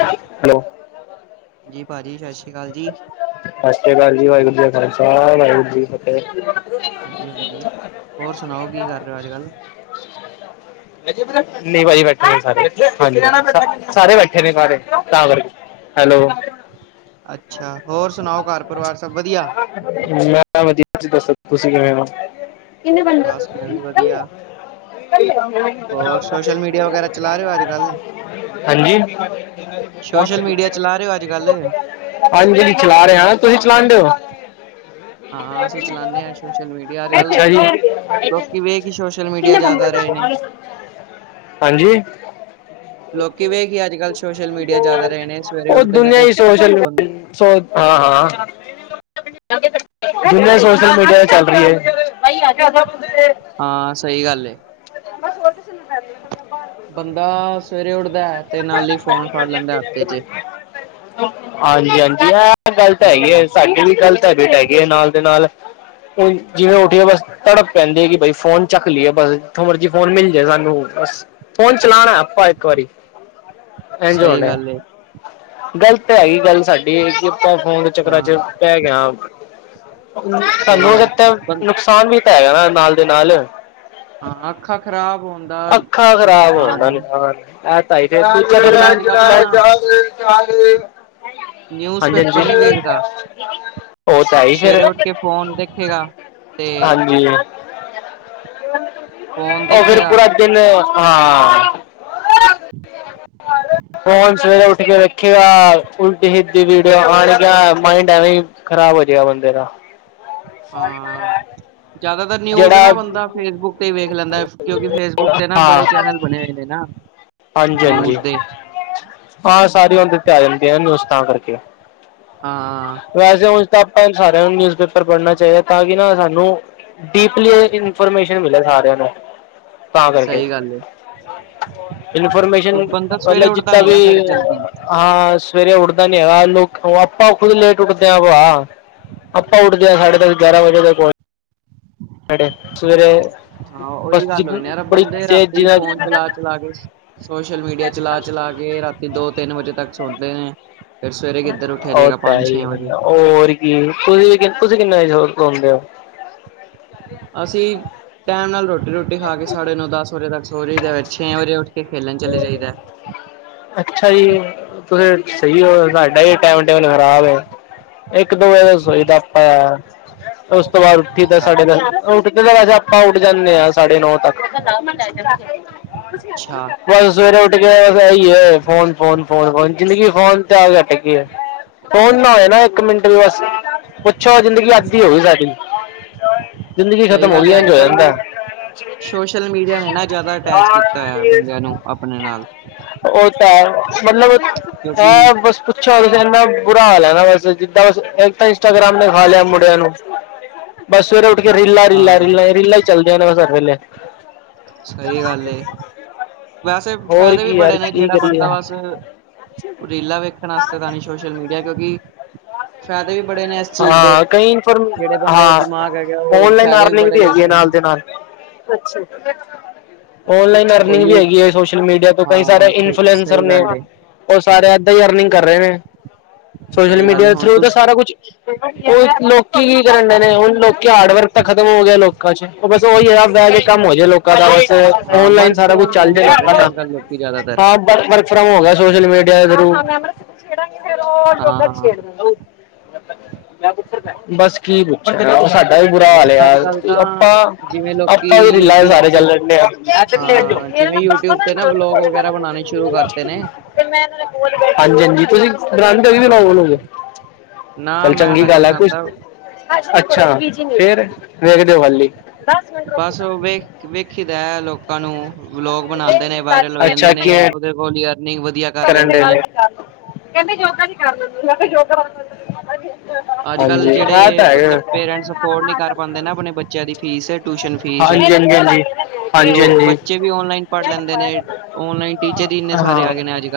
Hello. ਜੀ ਭਾਜੀ ਸ਼ਸ ਸਤਿ ਸ਼੍ਰੀ ਅਕਾਲ ਜੀ, ਵਾਹਿਗੁਰੂ ਜੀ ਕਾ ਖਾਲਸਾ, ਵਾਹਿਗੁਰੂ ਜੀ ਕੀ ਫਤਿਹ। ਹਾਂਜੀ-ਹਾਂਜੀ, ਹੋਰ ਸੁਣਾਓ ਕੀ ਕਰ ਰਹੇ ਹੋ ਅੱਜ ਕੱਲ? ਨਹੀਂ ਭਾਜੀ ਬੈਠੇ ਨੇ ਸਾਰੇ, ਹਾਂਜੀ ਸਾਰੇ ਬੈਠੇ ਨੇ ਸਾਰੇ ਤਾਂ ਕਰਕੇ। ਹੈਲੋ। ਅੱਛਾ ਹੋਰ ਸੁਣਾਓ। ਘਰ ਪਰਿਵਾਰ ਸਭ ਵਧੀਆ ਮੈਂ ਵਧੀ ਤੁਸੀ ਦੱਸੋ, ਤੁਸੀਂ ਕਿਵੇਂ ਓ? ਬਸ ਮੈਂ ਵੀ ਵਧੀਆ ਹੋਰ ਸੋਸ਼ਲ ਮੀਡੀਆ ਵਗੈਰਾ ਚਲਾ ਰਹੇ ਹੋ ਅੱਜ ਕੱਲ? ਹਾਂਜੀ। ਸੋਸ਼ਲ ਮੀਡੀਆ ਚਲਾ ਰਹੇ ਹੋ ਅੱਜ ਕੱਲ ਹਾਂਜੀ ਚਲਾ ਰਿਹਾ ਤੁਸੀਂ ਚਲਾਨ ਡੇ ਓ। ਹਾਂ ਅਸੀਂ ਚਲਾਨੇ ਆਂ ਸੋਸ਼ਲ ਮੀਡੀਆ, ਅੱਜ ਕੱਲ ਅੱਛਾ ਜੀ ਲੋਕੀ ਵੇਖ ਹੀ ਸੋਸ਼ਲ ਮੀਡੀਆ ਜ਼ਿਆਦਾ ਰਹੇ ਨੇ। ਹਾਂਜੀ। ਲੋਕੀ ਵੇਖ ਹੀ ਅੱਜ ਕੱਲ ਸੋਸ਼ਲ ਮੀਡੀਆ ਜ਼ਿਆਦਾ ਰਹੇ ਨੇ ਸਵੇਰੇ ਉਹ ਉੱਠਦੇ ਨੇ ਦੁਨੀਆਂ ਤੇ ਹੀ ਸੋਸ਼ਲ ਬੰ [unintelligible] ਸੋ ਹਾਂ, ਹਾਂ। ਜਿਨਾ ਸ਼ੋਸ਼ਲ ਮੀਡੀਆ ਤੇ ਚੱਲ ਰਹੀ ਹੈਂ। ਹਾਂ ਸਹੀ ਗੱਲ [inaudible] ਬੰਦਾ ਸਵੇਰੇ ਉੱਠਦਾ ਹੈਂ ।ਤੇ ਨਾਲ਼ ਹੀ ਫ਼ੋਨ ਫ਼ੜ ਲੈਂਦਾ ਹੱਥ ਵਿੱਚ। ਹਾਂਜੀ-ਹਾਂਜੀ ਐ ਗੱਲ ਤਾਂ ਹੈਗੀ ਐ, ਸਾਡੀ ਵੀ ਗ਼ਲਤ ਹੈਬਿਟ ਹੈਗੀ ਏ ਨਾਲ ਦੇ ਨਾਲ ਹੁਣ ਜਿਵੇਂ ਉਠੀਏ ਬਸ ਤੜਪ ਪੈਂਦੀ ਐ ਕਿ ਬਈ ਫ਼ੋਨ ਚੱਕ ਲਈਏ ਬਸ ਜਿਥੋ ਮਰਜ਼ੀ ਫ਼ੋਨ ਮਿਲ ਜਾਏ ਸਾਂਨੂੰ। ਬਸ ਫ਼ੋਨ ਚਲਾਣਾਂ ਐ ਆਪਾਂ ਇੱਕ ਵਾਰੀਂ। ਇਝ ਸਹੀ ਹੋਨਾ ਐ, ਗੱਲ ਏ ਗਲਤ ਤੇ ਹੈਗੀ ਗੱਲ਼ ਸ਼ਾਡੀ ਕਿਦਾਂ ਫੋਨ ਦੇ ਚੱਕਰਾਂ ਹਾਂ ਚ ਪੈ ਗਿਆਂ। ਸਹੀ ਸਾਂਨੂੰ ਗੱਲ ਉਹਦੇ ਏ ਤਾ ਬੰ ਨੁਕਸ਼ਾਨ ਵੀ ਤਾਂ ਹੈਗਾ ਨਾ ਨਾਲ ਦੀ ਨਾਲ। ਹਾਂ ਅੱਖਾਂ ਖ਼ਰਾਬ ਹੋਣ ਦਾ ਅੱਖ਼ਾਂ ਖ਼ਰਾਬ ਹੋਣ ਨੁਕਸਾਨ ਦਾ ਏ ਨੁਕਸਾਨ। ਇਹ ਤਾਂ ਹੀ-ਦੂਜਾ ਬੰਦਾ ਅੱਜ ਕੱਲ੍ਹ ਨਾ ਤਾਂ। [unintelligible] ਨਿਊਜ਼ ਪੇਪਰ ਨੀਂ ਵੇਖਦਾ। [inaudible] ਉਹ ਤਾਂ ਹੈ ਹੀ ਫ਼ਿਰ, ਸਵੇਰੇ ਉੱਠ ਕੇ ਫੋਨ ਦੇਖੇਗਾ ਤੇ ਹਾਂਜੀ। ਫੋਨ ਉਹ ਫ਼ਿਰ ਦੇਖੇਗਾ ਪੂਰਾਂ ਦਿਨ, ਹਾਂ। ਫ਼ੋਨ ਸਵੇਰੇ ਉਠ ਕੇ ਵੇਖੇਗਾ, ਉਲਟੀ ਸੀਦੀ ਵੀਡੀਓ ਆਣ ਗੀਆ। ਮਾਈੰਡ ਐਵੇਂ ਹੀ ਖ਼ਰਾਬ ਹੋ ਜੇਗਾ ਬੰਦੇ ਦਾ। ਹਾਂ ਜ਼ਿਆਦਾ ਅਗਰ ਨਿਊਜ਼ ਜਿਹੜਾ ਨਾ ਬੰਦਾ ਫ਼ੇਸਬੁੱਕ ਤੇ ਹੀ ਵੇਖ ਲੈਂਦਾਂ ਕਿਉਂਕਿ ਫ਼ੇਸਬੁੱਕ ਤੇ ਨਾ ਬੜੇ ਚੈਨਲ ਬਣੇਂ ਹੋਏ ਨੇ ਨਾ। ਹਾਂਜੀ-ਹਾਂਜੀ, ਨਿਊਜ਼ ਦੇ ਹਾਂ ਸਾਰੀ ਓਂਦੇ ਤੇ ਆ ਜਾਂਦੀਆਂ ਨਾ ਨਿਊਜ਼ ਤਾਂ ਕਰਕੇ। ਹਾਂ ਵੈਸੇ ਉਝ ਤਾਂ ਆਪਾ ਸਾਰਿਆਂ ਨੂੰ ਨਿਊਜ਼ ਪੇਪਰ ਪੜ੍ਹਨਾਂ ਚਾਹੀਂਦਾ ਤਾਂ ਕਿ ਨਾ ਸਾਂਨੂੰ ਡੀਪਲੀ ਇਨਫੋਰਮੇਸ਼ਨ ਮਿਲੇ ਸਾਰਿਆਂ ਨੂੰ। ਤਾਂ ਕਰਕੇ ਸਹੀ ਗੱਲ਼ ਏ। ਇਨਫੋਰਮੇਸ਼ਨ ਬੰਦਾ ਸਵੇਰੇ ਮੱਤਲਬ ਉੱਠਦਾ ਜਿੰਦਾਂ ਨੀ ਵੀ। ਨਾ ਫੇਰ ਜਲਦੀ ਹਾਂ ਸਵੇਰੇ ਉੱਠਦਾ। ਹੈਗਾ। ਲੋਕ ਆਪਾਂ ਖ਼ੁਦ ਲੇਟ। ਉੱਠਦੇ ਆ ਵਾ ਆਪਾਂ ਉੱਠਦੇ ਹ ਸਾਢੇ ਦਸ ਗਿਆਰਾਂ ਵਜੇ ਤ ਹਾਡੇ ਸਵੇਰੇ। ਹਾਂ। ਬਸ ਉਹੀ ਜਿ ਗੱਲ਼ ਹੋਈ ਨਾ ਯਾਰ ਬੜੀ ਬੰਦੇ ਤੇਜ਼ੀ ਰਾਤੀਂ। ਨਾਲ ਫ਼ੋਨ ਚਲਾ ਚਲਾ ਕੇ। ਸ਼ੋਸ਼ਲ ਮੀਡੀਆ ਚਲਾ ਚਲਾ ਕੇ। ਤੇ ਰਾਤੀਂ ਦੋ ਤਿੰਨ ਵਜ਼ੇ ਤੱਕ ਸੋਦੇ ਨੇਂ। ਉਹ ਤਾਂ ਹੈ ਹੀ। ਹੋਰ ਕੀ ਤੁਸੀਂ ਤੇ ਕਹਿੰਦੇ। ਤੁਸੀਂ ਕਿੰਨੇਂ ਵਜ਼ੇ ਸੋਦੇ ਹੋ। ਅਸੀਂ ਟਾਇਮ ਨਾਲ਼ ਰੋਟੀ। ਰੋਟੀ ਖਾ ਕੇ ਸਾਢੇ ਨੋ ਦਸ ਵਜ਼ੇ ਤੱਕ ਸੋ ਜਾਈਦਾ। ਛੇ ਵਜ਼ੇ ਉੱਠ ਕੇ ਖੇਲਣ ਚੱਲੇਂ ਜਾਈਦਾ । ਅੱਛਾ ਜੀ। ਤੁਸੀਂ ਸਹੀ ਹੋ। ਸਾਡਾ ਹੀ ਟਾਇਮ ਟੇਬਲ ਖ਼ਰਾਬ ਏ। ਇੱਕ ਦੋ ਵਜੇ ਤਾਂ ਸੋਈਦਾ ਆਪਾਂ। ਉਸ ਤੋਂ ਬਾਅਦ ਉੱਠੀ ਦਾ ਅੱਛਾ ਸਾਢੇ ਦੱਸ ।ਉੱਠਦੇ‌ ਤਾਂ ਵੈਸੇ ਆਪਾਂ ਉੱਠ ਜਾਂਦੇ ਹਾਂ। ਸਾਢੇ ਨੌਂ ਤੱਕ। ਉੱਠ ਗਿਆਂ ਅੱਛਾ ਇਹੀ ਹੈਂ । ਫ਼ੋਨ ਫ਼ੋਨ ਫ਼ੋਨ ਫ਼ੋਨ ਜ਼ਿੰਦਗੀ ਫ਼ੋਨ ਤੇ ਆ ਕੇ ਅੱਟਕਗੀ ਏਂ ਫ਼ੋਨ ਨਾ ਹੋਏ ਨਾ ਇੱਕ ਮਿੰਟ ਵੀ ਬਸ। ਪੁੱਛੋ ਜ਼ਿੰਦਗੀ ਅੱਧੀ ਹੋ ਗਈ ਸ਼ਾਡੀ। ਜ਼ਿੰਦਗੀ ਸਹੀ ਖ਼ਤਮ ਹੋ ਗੱਲ ਗਈਂ ਹੈ ਅੱਜ ।ਇੰਜ ਹੋ ਕੱਲ ਜਾਂਦਾਂ ਸੋਸ਼ਲ ਮੀਡੀਆ ਨੇਂ ਨਾ ਜ਼ਿਆਦਾ ਅਟੈਚ ਕੀਤਾਂ ਹੋਇਆ ਐ ਬੰਦਿਆਂ ਨੂੰ ਆਪਣੇਂ ਨਾਲ਼। ਉਹ ਤਾਂ ਹੈ ।ਮਤਲਬ ਕਿਉਂਕਿ ਹੈ ਬਸ ਪੁੱਛੋ ਤੁਸੀਂ। ਖਾ ਲੈਣਾ ਬਸ ਜਿੰਦਾਂ ਬਸ। ਇੱਕ ਤਾਂ ਇੰਸਟਾਗ੍ਰਾਮ ਨੇ ਖਾ ਲਿਆ ਮੁੰਡਿਆਂ ਨੂੰ। ਬਸ ਸਵੇਰੇ ਉੱਠ ਕੇ ਰੀਲਾਂ ਰੀਲਾਂ ਹਾਂ ਰੀਲਾਂ ਰੀਲਾਂ ਹੀ ਚੱਲਦੀਆਂ ਨੇਂ ਬਸ ਹਰ ਵੇਲ਼ੇ। ਸਹੀ ਗੱਲ਼ ਏ। ਵੈਸੇ ਹੋਰ ਫ਼ਾਇਦੇ ਵੀ ਕੀ ਯਾਰ ਬੜੇ ਨੇਂ ਕੀ ।ਜਿਹੜਾ ਕਰੀਏ ਬੰਦਾ ਬਸ। ਰੀਲਾਂ ਵੇਖਣ ਵਾਸਤੇ ਤਾਂ ਨੀਂ । ਸ਼ੋਸ਼ਲ ਮੀਡੀਆ ਕਿਉਂਕਿ। ਫਾਇਦੇ ਵੀ ਬੜੇ ਨੇ ਇਸ ਚੀਜ਼ ਦੇ ਹਾਂ ਕਈ ਇਨਫੋਰਮ ਜਿਹੜੇ ਬੰਦੇ ਹਾਂ ਦਿਮਾਗ ਹੈਗੇ ਉਹ ਆਨਲਾਈਨ ਫਾਇਦੇ ਵੀ ਅਰਨਿੰਗ ਬੜੇ ਲੁੱਟ ਹੈਗੀ ਰਹੇ ਹੈ ਨਾਲ ਨੇ ਦੇ ਨਾਲ ਔਨਲਾਈਨ ਉਹ ਅਰਨਿੰਗ ਵੀ ਯੂ ਹੈਗੀ ਹੈ ਸੋਸ਼ਲ ਮੀਡੀਆ ਤੋਂ ਕਈ ਸਾਰੇ ਹਾਂ ਸਹੀ ਇਨਫਲੂਐਸਰ ਸਹੀ ਨੇ ਗੱਲ ਏ ਉਹ ਸਾਰੇ ਏਦਾਂ ਹੀ ਅਰਨਿੰਗ ਕਰ ਰਹੇ ਨੇ [inaudible] ਸੋਸ਼ਲ ਗੱਲ ਮੀਡੀਆ ਏ ਦੇ ਹੁਣ ਥਰੂ ਤੇ ਤੁਸ ਸਾਰਾ ਕੁਛ ਲੋਕੀ ਕੀ ਕਰਨ ਡ ਨੇਣ ਲੋਕੀ ਹਾਰਡ ਵਰਕ ਤਾਂ ਖਤਮ ਹੋ ਗਿਆ ਲੋਕਾਂ ਚਚ ਬਸ ਉਹੀਦਾ ਜੇ ਕੰਮ ਹੋ ਜਾਏ ਲੋਕਾਂ ਦਾ ਬ ਹਾਂ ਓਨਲਾਈਨ ਵਰਕ ਸਾਰਾ ਕੁਛ ਫਰੋਮ ਚੱਲ ਹੋਮ ਕਰ ਰਹੇ ਜਾਏਾਂ ਨੇ ਦਾ ਅੱਜ ਕੱਲ੍ਹ ਲੋਕੀ ਜ਼ਿਆਦਾਤਰ ਹਾਂ ਵਰਕ ਫਰਮ ਹੋ ਗਿਆ ਸੋਸ਼ਲ ਮੀਡੀਆ ਦੇ ਥਰੂ ਠ ਬੱਸ ਕੀ ਪੁੱਛਿਆ ਸਾਡਾ ਵੀ ਬੁਰਾ ਬਸ ਹਾਲ ਆ ਅੱਜ ਕੱਲ੍ਹ ਆਪ ਤਾਂ ਜਿਵੇਂ ਲੋਕੀ ਆਪਾਂ ਵੀ ਰਿਲਾਇੰ ਯੂਟਿਊਬ ਸਾਰੇ ਤੇ ਚੱਲਦੇ ਆ ਹਾਂ ਜਿਵੇਂ ਯੂਟਿਊਬ ਤੇ ਨਾ ਵਲੋਗ ਵਗੈਰਾ ਬਣਾਣੇ ਸ਼ੁਰੂ ਕਰਤੇ ਨੇ ਹਾਂਜੀ ਹਾਂਜੀ ਤੁਸੀਂ ਬਰਾਂਡ ਵੀ ਵੀ ਹਾਂ ਲਓ ਉਹਨੂੰ ਨਾ ਚੱਲ ਮੈਂ ਚੰਗੀ ਤਾਂ ਨਹੀਂ ਗੱਲ ਹੈ ਕੁਛ ਬਣਾਦਾ ਅੱਛਾ ਫੇਰ ਵੇਖਦੇ ਹੋ ਹਾਲੀ ਬਸ ਉਹ ਵੇਖ ਵੇਖੀ ਦਾ ਲੋਕਾਂ ਨੂੰ ਵਲੋਗ ਬਣਾਉਂਦੇ ਨੇ ਵਾਇਰਲ ਹੋ ਜਾਂਦੇ ਨੇ ਉਹਦੇ ਕੋਲ ਅਰਨਿੰਗ ਵਧੀਆ ਕਰ ਲੈਂਦੇ ਨੇ ਕਹਿੰਦੇ ਯੋਗਾ ਨੀ ਕਰਦੇ ਯਗਾ ਅੱਜ ਕੱਲ੍ਹ ਜਿਹੜੇ ਮਤਲਬ ਪੇਰੈਂਟਸ ਅਫੋਰਡ ਨਹੀਂੀ ਕਰ ਪਾਉਂਦੇ ਨਾ ਆਪਣੇ ਬੱਚਿਆਂ ਦੀ ਫੀਸ ਟਿਊਸ਼ਨ ਫੀਸ ਹਾਂਜੀ ਹਾਂਜੀ ਹਾਂਜੀ ਤੇ ਹਾਂਜੀ ਉਹ ਹਾਂਜੀ ਬੱਚੇ ਵੀ ਔਨਲਾਈਨ ਪੜ੍ਹ ਲੈਂਦੇ ਨੇ ਔਨਲਾਈਨ ਟੀਚਰ ਹੀ ਇੰਨੇ ਸਾਰੇ ਆ ਹਾਂ ਗਏ ਨੇ ਅੱਜੱਲ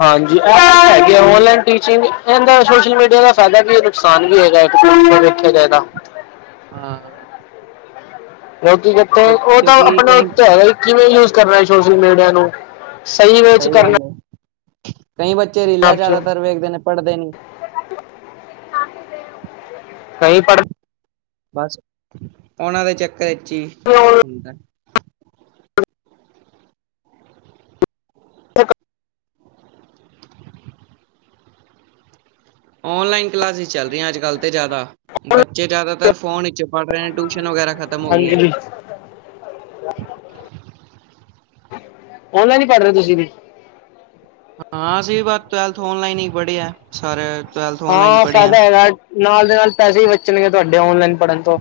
ਹਾਂਜੀ ਹੈਗੇ ਓਨਲਾਈਨ ਟੀਚਿੰਗ ਇਹਦਾ ਸੋਸ਼ਲ ਮੀਡੀਆ ਦਾ ਫਾਇਦਾ ਵੀ ਹੈ ਨੁਕਸਾਨ ਵੀ ਹੈਗਾ ਇੱਕ ਵੇਖਿਆ ਜਾ ਇਹਦਾ ਹਾਂ ਲੋਕਕ ਕਿੱਥੇ ਬ ਉਹ ਤਾਂ ਕਿਉਂਕਿ ਆਪਣੇ ਕਈ ਉੱਤੇ ਹੈਗਾ ਕਿਵੇਂ ਯੂਜ ਕਰਨਾ ਸੋਸ਼ਲ ਮੀਡੀਆ ਨੂੰ ਸਹੀ ਵੇ ਚ ਕਰਨਾ ਗੱਲ ਏ ਕਈ ਬੱਚੇ ਹੈ ਰੀਲਾ ਆਪ ਚ ਜ਼ਿਆਦਾਤਰ ਵੇਖਦੇ ਨੇ ਪੜ੍ਹਦੇ ਨੀ ਕਹੀ ਪੜ੍ਹਨਾ ਬਸ ਉਹਨਾਂ ਦੇ ਚੱਕਰ ਵਿੱਚ ਹੀ ਹੋ ਹੁੰਦਾ [unintelligible] ਓਨਲਾਈਨ ਕਲਾਸਿਸ ਚੱਲ ਰਹੀਆਂ ਅੱਜ ਕੱਲ ਤੇ ਜ਼ਿਆਦਾ ਬੱਚੇ ਜਿਆਦਾਤਰ ਫੋਨ ਬੱਚੇ ਪੜ੍ਹ ਰਹੇ ਨੇ ਟਿਊਸ਼ਨ ਵਗੈਰਾ ਖਤਮ ਹੋ ਗਈਆਂ ਹਾਂਜੀ ਔਨਲਾਈਨ ਹੀ ਪੜ੍ਹ ਰਹੇ ਤੁਸੀਂ ਵੀ ਹਾਂ ਅਸੀਂ ਬ ਟਵੈਲਥ ਔਨਲਾਈਨ ਹੀ ਪੜ੍ਹੇ ਹੈ ਸਾਰੇ ਟਵੈਲਥ ਔਨਲਾਈਨ ਹਾਂ ਪੜ੍ਹੇ ਆ ਫਾਇਦਾ ਹੈਗਾ ਨਾਲ ਦੇ ਨਾਲ ਪੈਸੇ ਹੀ ਬਚਣਗੇ ਤੁਹਾਡੇ ਔਨਲਾਈਨ ਪੜ੍ਹਨ ਤੋਂ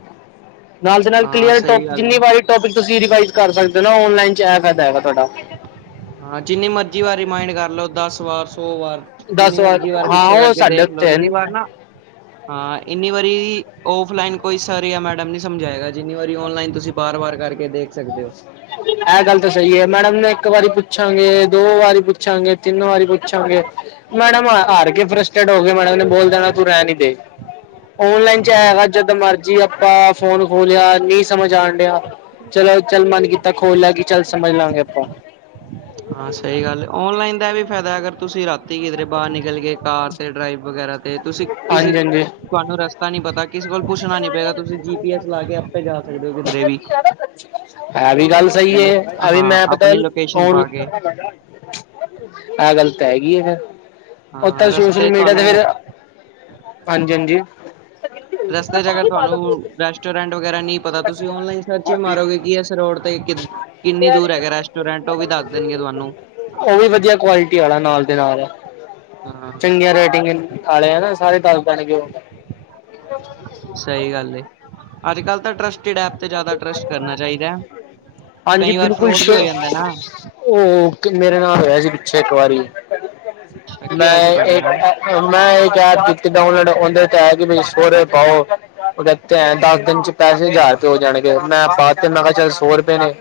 ਨਾਲ ਦੇ ਨਾਲ ਹਾਂ ਕਲੀਅਰ ਸਹੀ ਗੱਲ ਏ ਜਿੰਨੀ ਵਾਰੀ ਟੋਪਿਕ ਤੁਸੀਂ ਰਿਵਾਈਜ਼ ਕਰ ਸਕਦੇ ਹੋ ਨਲਾਈਨ ਚਿਆ ਕਰਦਾ ਹੈਗਾ ਤੁਹਾਡਾ ਹਾਂ ਜਿੰਨੀ ਮਰਜੀੀ ਵਾਰ ਰਿਮਾਇੰਡ ਕਰ ਲਓ ਦਸ ਵਾਰ ਸੋ ਵਾਰ ਜਿੰਨੀ ਵਾਰ ਜੀ ਵਾਰ ਹਾਂ ਪਿੱਛੇ ਉਹ ਕਰਕੇ ਸਾਡੇ ਦੇਖ ਲਓ ਉੱਤੇ ਇੰਨੀ ਵਾਰ ਹੈ। ਨਾ ਹਾਂ ਜਿੰਨੀ ਵਾਰੀ ਓਫਲਾਈਨ ਕੋਈ ਸਰ ਜਾਂ ਮੈਡਮ ਨੀ ਸਮਝਾਏਗਾ ਜਿੰਨੀ ਵਾਰੀ ਓਨਲਾਈਨ ਤੁਸੀਂ ਬਾਰ ਵਾਰ ਕਰਕੇ ਦੇਖ ਸਕਦੇ ਹੋ ਇਹ ਗੱਲ ਤਾਂ ਸਹੀ ਹੈ ਮੈਡਮ ਨੇ ਇੱਕ ਵਾਰੀ ਪੁੱਛਾਂਗੇ ਦੋ ਵਾਰੀ ਪੁੱਛਾਂਗੇ ਤਿੰਨ ਵਾਰੀ ਪੁੱਛਾਂਗੇ ਮੈਡਮ ਹਾਰ ਕੇ ਫਰਸਟੇਟ ਹੋ ਗ ਮੈਡਮ ਨੇ ਬੋਲ ਦੇਣਾ ਤੂੰ ਰਹਿ ਨੀ ਦੇ ਓਨਲਾਈਨ ਚ ਹਾਂ ਹੈਗਾ ਜਦ ਮਰਜੀੀ ਆਪਾਂ ਫੋਨ ਖੋਲਿਆ ਨਹੀਂ ਸਮਝ ਆਉਣ ਡਿਆ ਚਲੋ ਚੱਲ ਮਨ ਕੀਤਾ ਖੋਲ ਲੈ ਕੇ ਚੱਲ ਸਮਝ ਲਾਂਗੇ ਆਪਾਂ ਹਾਂ ਸਹੀ ਗੱਲ ਔਨਲਾਈਨ ਦਾ ਵੀ ਫਾਇਦਾ ਅਗਰ ਤੁਸੀਂ ਰਾਤੀ ਕਿਧਰੇ ਬਾਹਰ ਨਿਕਲ ਗਏ ਕਾਰ ਤੇ ਡਰਾਈਵ ਵਗੈਰਾ ਤੇ ਤੁਸੀਂ ਕਿਸੇ ਤੁਹਾਨੂੰ ਰਸਤਾ ਨੀ ਪਤਾ ਕਿਸੇ ਕੋਲ ਪੁੱਛਣਾ ਨੀ ਪਏਗਾ ਤੁਸੀਂ ਜੀ ਪੀ ਐਸ ਲਾ ਕੇ ਆਪੇ ਜਾ ਸਕਦੇ ਹੋ ਕਿਧਰੇ ਵੀ ਹੈ ਵੀ ਗੱਲ ਸਹੀ ਹੈ ਅਭੀ ਹਾਂ ਮੈਂ ਪਤਾ ਆਪਣੀ ਲੋਕੇਸ਼ਨ ਪਾ ਕੇ ਆਹ ਗੱਲ ਤਾਂ ਹੈਗੀ ਹੈ ਫਿਰ ਓ ਤਾਂ ਹਾਂ ਸੋਸ਼ਲ ਰਸਤੇ ਮੀਡੀਆ ਤੇ ਤੁਹਾਨੂੰ ਫਿਰ ਹਾਂਜੀ ਹਾਂਜੀ ਰਸ ਤੇੇਗਰ ਤੁਹਾਨੂੰ ਰੈਸਟੋਰੈਂਟ ਵਗੈਰਾ ਨਹੀਂ ਪਤਾ ਤੁਸੀਂ ਓਨਲਾਈਨ ਸਰਚ ਮਾਰੋਗੇ ਕਿ ਇਸ ਰੋਡ ਤੇ ਕਿੱ ਤੁਹਾਨੂੰ ਉਹ ਵੀ ਵਧੀਆ ਕੁਆਲਿਟੀ ਵਾਲਾ ਨਾਲ ਦੇ ਹਾਂ ਚੰਗੀਆਂ ਰੇਟਿੰਗ ਆੇ ਆ ਨਾ ਸਾਰੇ ਤਾਲ ਪਾਣ ਗ ਸਹੀ ਗੱਲ ਅੱਜ ਕਲ ਤਾਂ ਟਸਟਡ ਐ ਤੇ ਜ਼ਿਆਦਾ ਟਰੱਸਟ ਕਰਨਾ ਚਾਹੀਦਾ ਹੈ ਹਾਂਜੀ ਕਈ ਵਾਰ ਬਿਲਕੁਲ ਫਰੋਡ ਵੀ ਹੋ ਜਾਂਦਾ ਨਾ ਅੱਛਾ, ਉਹ ਮੇਰੇ ਨਾਲ ਹੋਇਆ ਸੀ ਪਿੱਛੇ ਇੱਕ ਵਾਰੀ [inaudible] ਕੀ ਹੋਇਆ ਮੈਂ ਸੀ ਤੁਹਾਡੇ ਇੱਕ ਨਾਲ? ਮੈਂ ਇੱਕ ਐਪ ਦਾ ਉਹਨਾਂ ਨੇ ਉਹਦੇ ਚ ਆਇਆ ਕਿ ਸੋਹਰੇ ਪਾਓ ਉਹ ਦਿੱਤੇ ਹੈ ਦਸ ਦਿਨ ਚ ਪੈਸੇ ਜਾ ਹੋ ਜਾਣਗੇ ਮੈਂ ਪਾ ਤੇ ਮੈਂ ਕਿਹਾ ਚੱਲ ਸੌ ਰੁਪਏ ਨੇ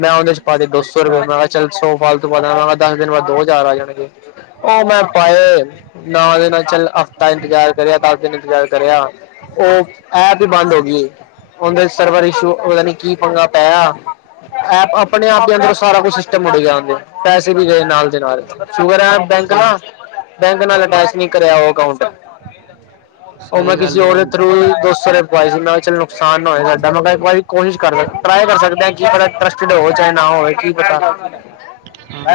ਮੈਂ ਉਹਦੇ ਪਾ ਦੋ ਸੌ ਰੁਪਏ ਅੱਛਾ ਮੈਂ ਕਿਹਾ ਚੱਲ ਸੋ ਫਾਲਤੂ ਪਤਾ ਮੈਂ ਕਿਹਾ ਦਸ ਦਿਨ ਬਾਅਦ ਦੋ ਹਜ਼ਾਰ ਆ ਜਾਣਗੇ ਉਹ ਮੈਂ ਪਾਏ ਨਾ ਦੇ ਨਾਲ ਚੱਲ ਹਫ਼ਤਾ ਇੰਤਜ਼ਾਰ ਕਰਿਆ ਦਸ ਦਿਨ ਇੰਤਜ਼ਾਰ ਕਰਿਆ ਉਹ ਐ ਬੰਦ ਹੋ ਗਈ ਉਹਦੇ ਸਰਵਰ ਇਸ਼ੂ ਉਹਤਾ ਨੀ ਕੀ ਪੰਗਾ ਪੈਆ ਆਪ ਆਪਣੇ ਆਪ ਹੀ ਅੰਦਰ ਸਾਰਾ ਕੁੱਛ ਸਿਸਟਮ ਉੜ ਗਿਆਦੇ ਪੈਸੇ ਵੀ ਗਏ ਨਾਲ ਦੇ ਨਾਲ ਸ਼ੂਗਰ ਐਪ ਬੈਂਕ ਅੱਛਾ, ਨਾਲ ਬੈਂਕ ਨਾਲ ਅਟੈਚ ਨੀ ਕਰਿਆ ਉਹ ਅਕਾਊਂਟ ਉਹ ਮੈਂ ਸਹੀ ਕਿਸੇ ਗੱਲ ਹੈ ਉਹਦੇ ਹੁਣ ਥਰੂ ਦੋਸਰੇ ਪਵਾਏ ਜਾਂਦਾ ਚਲ ਨੁਕਸਾਨ ਨਾ ਹੋਏ ਸਾਡੇ ਇੱਕ ਵਾਰੀ ਕੋਸ਼ਿਸ਼ ਕਰ ਟਰਾਈ ਕਰ ਸਕਦੇ ਹ ਕੀ ਪ ਟਸਟਡ ਹੋਵੇ ਚਾਹੇ ਨਾ ਹੋਵੇ ਕੀ ਪਤਾ [inaudible]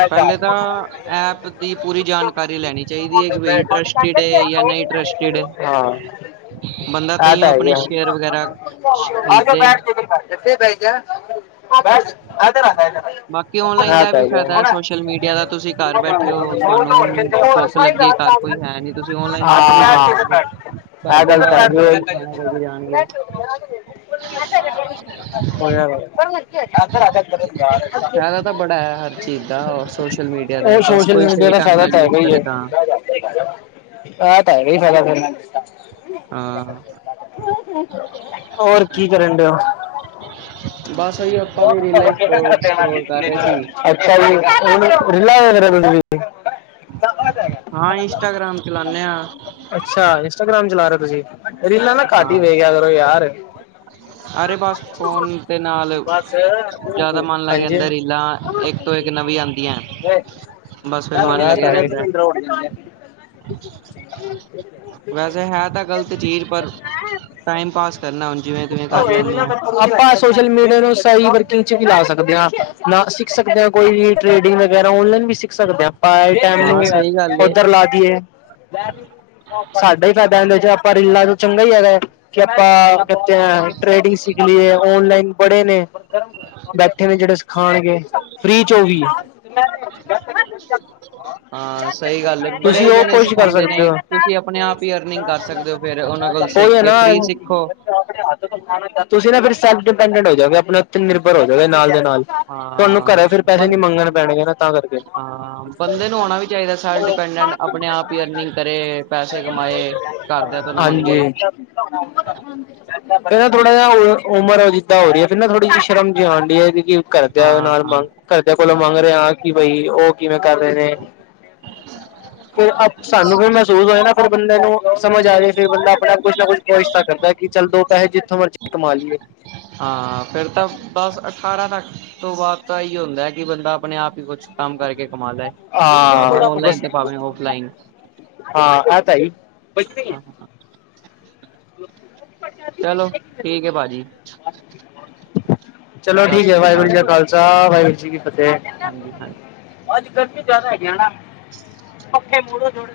ਪਹਿਲੇ ਤਾਂ ਐਪ ਦੀ ਪੂਰੀ ਜਾਣਕਾਰੀ ਲੈਣੀ ਚਾਹੀਦੀ ਹੈ ਕਿ ਬ ਟਰਸਟਡ ਜਾਂ ਨਹੀਂ ਇਸਟ ਹਾਂ ਬੰਦਾ ਆ ਤਓ ਤਾਂ ਆਪਣੇ ਹੈਗਾ ਸ਼ੇਅਰ ਵਗੈਰਾ ਖਰੀਦ [unintelligible] ਬਾਕੀ ਔਨਲਾਈਨ ਆ ਦਾ ਤਾਂ ਵੀ ਹੈਗਾ ਫਾਇਦਾ ਸੋਸ਼ਲ ਮੀਡੀਆ ਦਾ ਤੁਸੀਂ ਘਰ ਬੈਠੇ ਹੋ ਤੁਹਾਨੂੰ ਭੁੱਖ ਲੱਗੇ ਰ ਕੋਈ ਹੈ ਨਹੀਂੀ ਤੁਸੀਂ ਓਨਲਾਈਨ ਔਡਰ ਵੀ ਕਰ ਹਾਂ ਸਕਦੇ ਹੋ ਘਰ ਦੇ ਗਲਤ ਬਾਹਰ ਆ ਕੇ ਹੈ ਤੁਹਾਨੂੰ ਖਾਣਾ ਦੇੈ ਕੇ ਜਾਣਗੇ [unintelligible] ਫਾਇਦਾ ਤਾਂ ਬੜਾ ਹੈ ਹਰ ਚੀਜ਼ ਦਾ ਸੋਸ਼ਲ ਮੀਡੀਆ ਤੇ ਉਹ ਬਸ ਸੋਸ਼ਲ ਕੋਈ ਮੀਡੀਆ ਸਹੀ ਦਾ ਢੰਗ ਫਾਇਦਾ ਨਾਲ ਤਾਂ ਯੂਜ ਹੈਗਾ ਹੀ ਕਰੇ ਤਾਂ ਹਾਂ [unintelligible] ਹਾਂ [unintelligible] [unintelligible] [unintelligible] ਅੱਛਾ ਬਸ ਉਹੀ ਆਪਾਂ ਵੀ ਰੀਲਾਂ ਹੀ ਸਕਰੋਲ ਕਰ ਰਹੇ ਸੀ। ਜੀ [unintelligible] ਹਾਂ ਇੰਸਟਾਗ੍ਰਾਮ ਚਲਾਨੇ ਆ ਅੱਛਾ ਇੰਸਟਾਗ੍ਰਾਮ ਚਲਾ ਰਹੇ ਤੁਸੀਂ ਰੀਲਾ ਨਾ ਘੱਟ ਹੀ ਵੇ ਗਿਆ ਕਰੋ ਯਾਰ ਹਮ ਅਰੇ ਬਸ ਫੋਨ ਦੇ ਨਾਲ ਜ਼ਿਆਦਾ ਮਨ ਲੱਗ ਹਾਂਜੀ ਜਾਂਦਾ ਰੀਲਾਂ ਇੱਕ ਤੋਂ ਇੱਕ ਨਵੀਂ ਆਉਦੀਆਂ ਹੈ। [unintelligible] ਵੈਸੇ ਹੈ ਤਾਂ ਗ਼ਲਤ ਚੀਜ਼ ਪਰ ਟਾਈਮ ਪਾਸ ਕਰਨਾ ਜਿਵੇਂ ਤਿਵੇਂ ਕਰ ਲੈਂਨੇ ਆ। [unintelligible] ਮੀਡੀਆ ਨੂੰ ਵਰਕਿੰਗ ਚ ਵੀ ਲਾ ਸਕਦੇ ਹਾਂ ਨਾ ਸਿੱਖ ਸਕਦੇਾਂ ਕੋਈ ਵੀ ਟ੍ਰੇਡਿੰਗ ਵਗੈਰਾ ਓਨਲਾਈਨ ਵੀ ਸਿੱਖ ਸਕਦੇ ਹਾਂ ਪਾਇਆ ਵੀ ਹਾਂ ਸਹੀ ਟਮ ਗੱਲ ਏ। ਉਓਧਰ ਲਾ ਦੀਏ ਸਾਡਾ ਹੀ ਫਾਇਦਾ ਹਦਾ [unintelligible] ਆਪਾਂ ਰਲਾ ਚੰਗਾ ਹੀ ਹੈਗਾ ਕਿ ਆਪਾਂ ਕ ਟ੍ਰੇਡਿੰਗ ਸਿੱਖ ਲਈਏ ਓਨਲਾਈਨ ਬੜੇ ਨੇ ਗਰਮ ਬੈਠੇ ਨੇ ਜਿਹੜੇ ਸਿਖਾਣਗੇ ਫ੍ਰੀ ਚ ਹੋ ਗਈ ਹਾਂ ਸਹੀ ਗੱਲ ਬੜੇ ਜਣੇ ਕੋਸ਼ਿਸ਼ ਕਰ ਸਿਖਾਉਂਦੇ ਨੇ ਸਕਦੇ ਹੋ। ਤੁਸੀਂ ਆਪਣੇ ਆਪ ਹੀ ਅਰਨਿੰਗ ਕਰ ਸਕਦੇ ਹੋ ਫੇਿਰ ਉਹਨਾਂ ਗਲ ਉਹੀ ਸਿੱਖ ਹੈ ਕੇ ਨਾ ਫ੍ਰੀ ਸਿੱਖੋ ਤੁਸੀਂ ਨਾ ਫੇਰ ਸੇਲਫ਼ ਦੇਪੇਂਦੇ ਹੋ ਜਾਗੇ ਆਪਣੇ ਉੱ ਨਿਰਭਰ ਹੋ ਜਾਓਗੇ ਨਾਲ ਨਾਲ। ਤੁਹਾਨੂੰ ਘਰੇ ਫਿਰ ਹਾਂ ਪੈਸੇ ਬੰ ਨੀ ਮੰਗਣੇ ਪੈਣਗੇ ਨਾ ਤਾਂ ਕਰਕੇ ਹਾਂ ਬੰਦੇ ਨੂੰ ਆਉਣਾ ਵੀ ਚਾਹੀਦਾ ਸੈਲ ਡਪੈਂਡਟ ਆਪਣੇ ਆਪ ਹੀ ਅਰਨਿੰਗ ਕਰੇ ਪੈਸੇ ਕਮਾਏ ਘਰਦਿਆਂ ਤੋਂ ਨਾ ਹਾਂਜੀ। ਮੰਗੇ [unintelligible] ਘਰਦਿਆਂ ਹਾਂ ਨਾਲ ਹਾਂ ਮੰਗ ਘਰਦਿਆਂ ਕੋਲੋਂ ਮੰਗ ਰਿਹਾ ਕਿ ਬਈ ਉਹ ਕਿਵੇਂ ਕਰ ਰਹੇ ਨੇ ਫਿਰ, ਅ ਸਾਨੂੰ ਫਿਰ ਮਹਿਸੂਸ ਹੋਆ ਨਾ ਫ ਬੰਦੇ ਨੂੰ ਸਮਝ ਆਵੇ ਫਿਰ ਬੰਦਾ ਆਪਣਾ ਕੁੱਛ ਨਾ ਕੁੱਛ ਪੁੱਛ ਸਕਦਾ ਕਰਦਾ ਕਿ ਚੱਲ ਦੋ ਪੈਸੇ ਜਿੱਥੋਂ ਮਰਜ਼ੀ ਕਮਾ ਲਈਏ ਹਾਂ, ਫੇਿਰ ਤਾਂ ਬਸ ਅਠਾਰਾਂ ਤੱਕ ਤੋਂ ਬਾਅਦ ਤਾਂ ਇ ਹੁੰਦਾ ਹੈ ਕਿ ਬੰਦਾ ਆਪਣੇ ਆਪ ਹੀ ਕੁੱਛ ਕੰਮ ਕਰਕੇ ਕਮਾ ਲੈ, ਭਾਵੇਂ ਹਾਂ ਔਨਲਾਈਨ ਬਸ ਤੇ ਭਾਵੇਂ ਔਫਲਾਈਨ ਹਾਂ [unintelligible] ਹਾਂ [unintelligible] ਚਲੋ ਠੀਕ ਹੈ ਭਾਜੀ। ਚਲੋ ਸਤਿ ਠੀਕ ਹੈ ਸ੍ਰੀ ਵਾਹਿਗੁਰੂ ਜੀ ਅਕਾਲ ਕਾ ਖਾਲਸਾ ਵਾਹਿਗੁਰੂ ਜੀ ਕੀ ਫ਼ਤਿਹ। ਹਾਂਜੀ ਹਾਂਜੀ ਅੱਜ ਗਰਮੀ ਜ਼ਿਆਦਾ ਹੈਗੀ ਨਾ ਪੱਕੇ ਮੁੜ